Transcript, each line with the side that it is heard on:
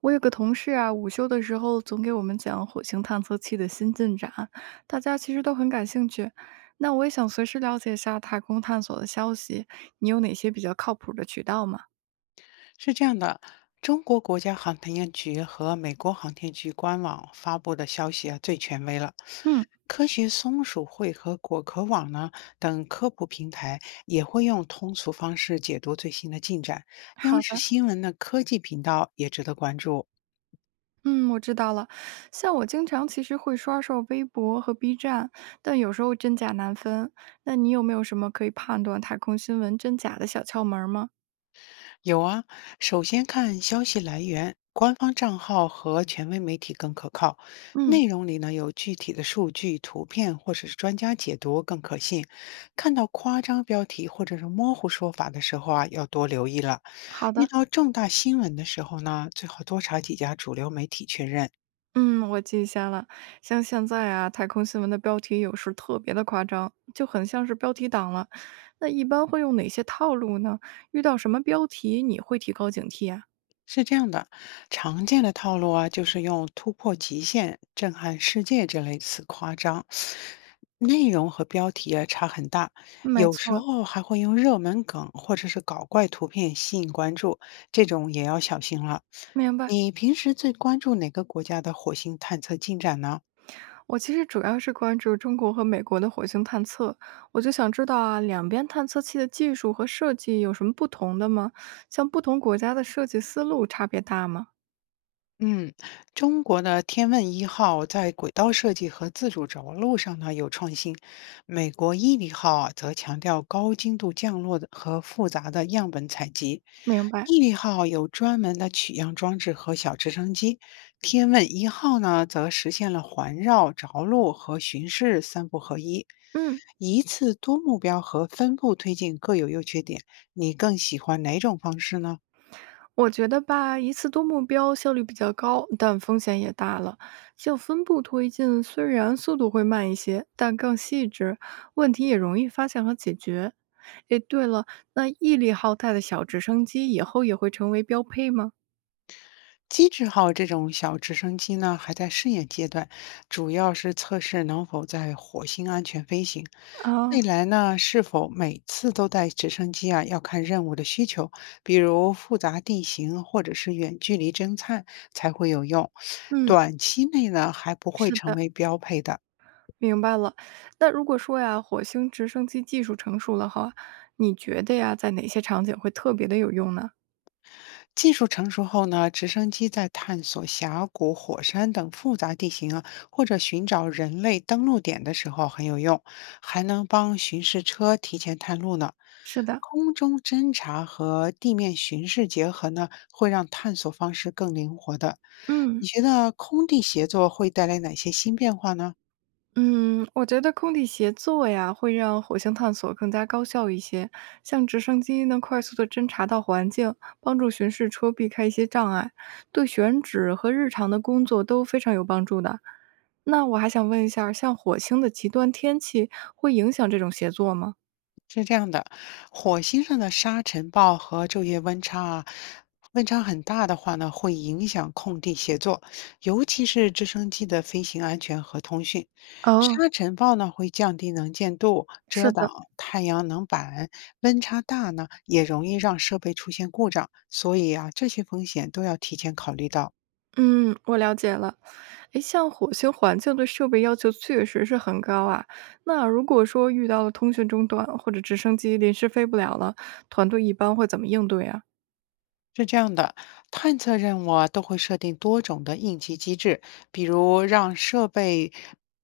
right: 我有个同事啊，午休的时候总给我们讲火星探测器的新进展，大家其实都很感兴趣。那我也想随时了解一下太空探索的消息，你有哪些比较靠谱的渠道吗？
left: 是这样的，中国国家航天局和美国航天局官网发布的消息啊最权威了。
right: 嗯，
left: 科学松鼠会和果壳网呢等科普平台也会用通俗方式解读最新的进展。央
right: 好
left: 视
right: 的，
left: 新闻的科技频道也值得关注。
right: 嗯，我知道了。像我经常其实会刷刷微博和 B 站，但有时候真假难分。那你有没有什么可以判断太空新闻真假的小窍门儿吗？
left: 有啊，首先看消息来源，官方账号和权威媒体更可靠。
right: 嗯，
left: 内容里呢有具体的数据、图片或者是专家解读更可信。看到夸张标题或者是模糊说法的时候啊，要多留意了。
right: 好
left: 遇
right: 的。
left: 到重大新闻的时候呢，最好多查几家主流媒体确认。
right: 嗯，我记下了。像现在啊，太空新闻的标题有时特别的夸张，就很像是标题党了。那一般会用哪些套路呢？遇到什么标题你会提高警惕啊？
left: 是这样的，常见的套路啊，就是用突破极限、震撼世界这类词夸张，内容和标题啊差很大，
right: 没
left: 有时
right: 错
left: 候还会用热门梗或者是搞怪图片吸引关注，这种也要小心了。
right: 明白。
left: 你平时最关注哪个国家的火星探测进展呢？
right: 我其实主要是关注中国和美国的火星探测，我就想知道啊，两边探测器的技术和设计有什么不同的吗？像不同国家的设计思路差别大吗？
left: 嗯，中国的天问一号在轨道设计和自主着陆上呢有创新，美国毅力号啊则强调高精度降落的和复杂的样本采集。
right: 明白。
left: 毅力号有专门的取样装置和小直升机，天问一号呢则实现了环绕、着陆和巡视三步合一。
right: 嗯。
left: 一次多目标和分步推进各有优缺点，你更喜欢哪种方式呢？
right: 我觉得吧，一次多目标效率比较高，但风险也大了。像分步推进，虽然速度会慢一些，但更细致，问题也容易发现和解决。诶，对了，那毅力浩大的小直升机以后也会成为标配吗？
left: 机智号这种小直升机呢，还在试验阶段，主要是测试能否在火星安全飞行。未
right: 啊，
left: 来呢，是否每次都带直升机啊，要看任务的需求，比如复杂地形或者是远距离侦探才会有用。
right: 嗯，
left: 短期内呢，还不会
right: 是
left: 成
right: 的，
left: 为标配的。
right: 明白了。那如果说呀，火星直升机技术成熟了哈，你觉得呀，在哪些场景会特别的有用呢？
left: 技术成熟后呢，直升机在探索峡谷、火山等复杂地形啊，或者寻找人类登陆点的时候很有用，还能帮巡视车提前探路呢。
right: 是的，
left: 空中侦察和地面巡视结合呢，会让探索方式更灵活的。
right: 嗯。
left: 你觉得空地协作会带来哪些新变化呢？
right: 嗯，我觉得空地协作呀，会让火星探索更加高效一些。像直升机能快速的侦察到环境，帮助巡视车避开一些障碍，对选址和日常的工作都非常有帮助的。那我还想问一下像火星的极端天气会影响这种协作吗？
left: 是这样的，火星上的沙尘暴和昼夜温差啊，温差很大的话呢，会影响空地协作，尤其是直升机的飞行安全和通讯。
right: 哦，
left: 沙尘暴呢会降低能见度，遮
right: 是
left: 挡
right: 的，
left: 太阳能板；温差大呢，也容易让设备出现故障。所以啊，这些风险都要提前考虑到。
right: 嗯，我了解了。诶，像火星环境对设备要求确实是很高啊。那如果说遇到了通讯中断或者直升机临时飞不了了，团队一般会怎么应对啊？
left: 是这样的，探测任务啊都会设定多种的应急机制，比如让设备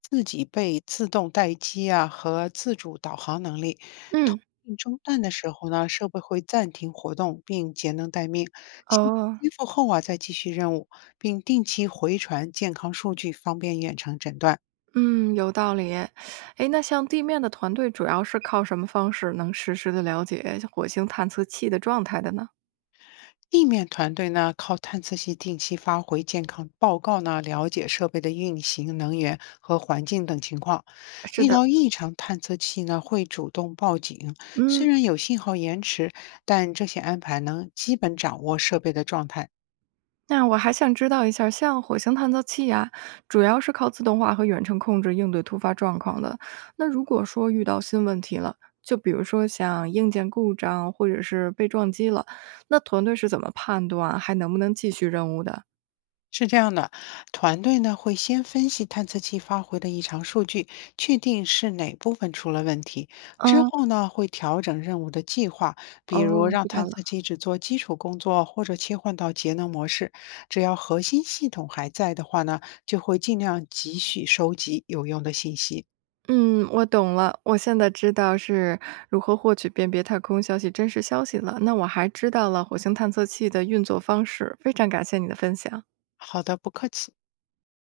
left: 自己被自动待机啊和自主导航能力。通
right: 嗯，
left: 信中断的时候呢，设备会暂停活动并节能待命；信号
right: 哦，
left: 恢复后啊，再继续任务，并定期回传健康数据，方便远程诊断。
right: 嗯，有道理耶。诶，那像地面的团队主要是靠什么方式能实时的了解火星探测器的状态的呢？
left: 地面团队呢，靠探测器定期发回健康报告呢，了解设备的运行、能源和环境等情况。
right: 是
left: 遇
right: 的，
left: 到异常，探测器呢会主动报警。虽
right: 嗯。
left: 然有信号延迟，但这些安排能基本掌握设备的状态。
right: 那我还想知道一下，像火星探测器呀、主要是靠自动化和远程控制应对突发状况的。那如果说遇到新问题了，就比如说像硬件故障或者是被撞击了，那团队是怎么判断还能不能继续任务的？
left: 是这样的，团队呢会先分析探测器发回的异常数据，确定是哪部分出了问题。之
right: 嗯，
left: 后呢会调整任务的计划，比如
right: 哦，
left: 让
right: 知道
left: 探
right: 了。
left: 测器只做基础工作，或者切换到节能模式。只要核心系统还在的话呢，就会尽量继续收集有用的信息。
right: 嗯，我懂了，我现在知道是如何获取辨别太空消息真实消息了。那我还知道了火星探测器的运作方式，非常感谢你的分享。
left: 好的，不客气。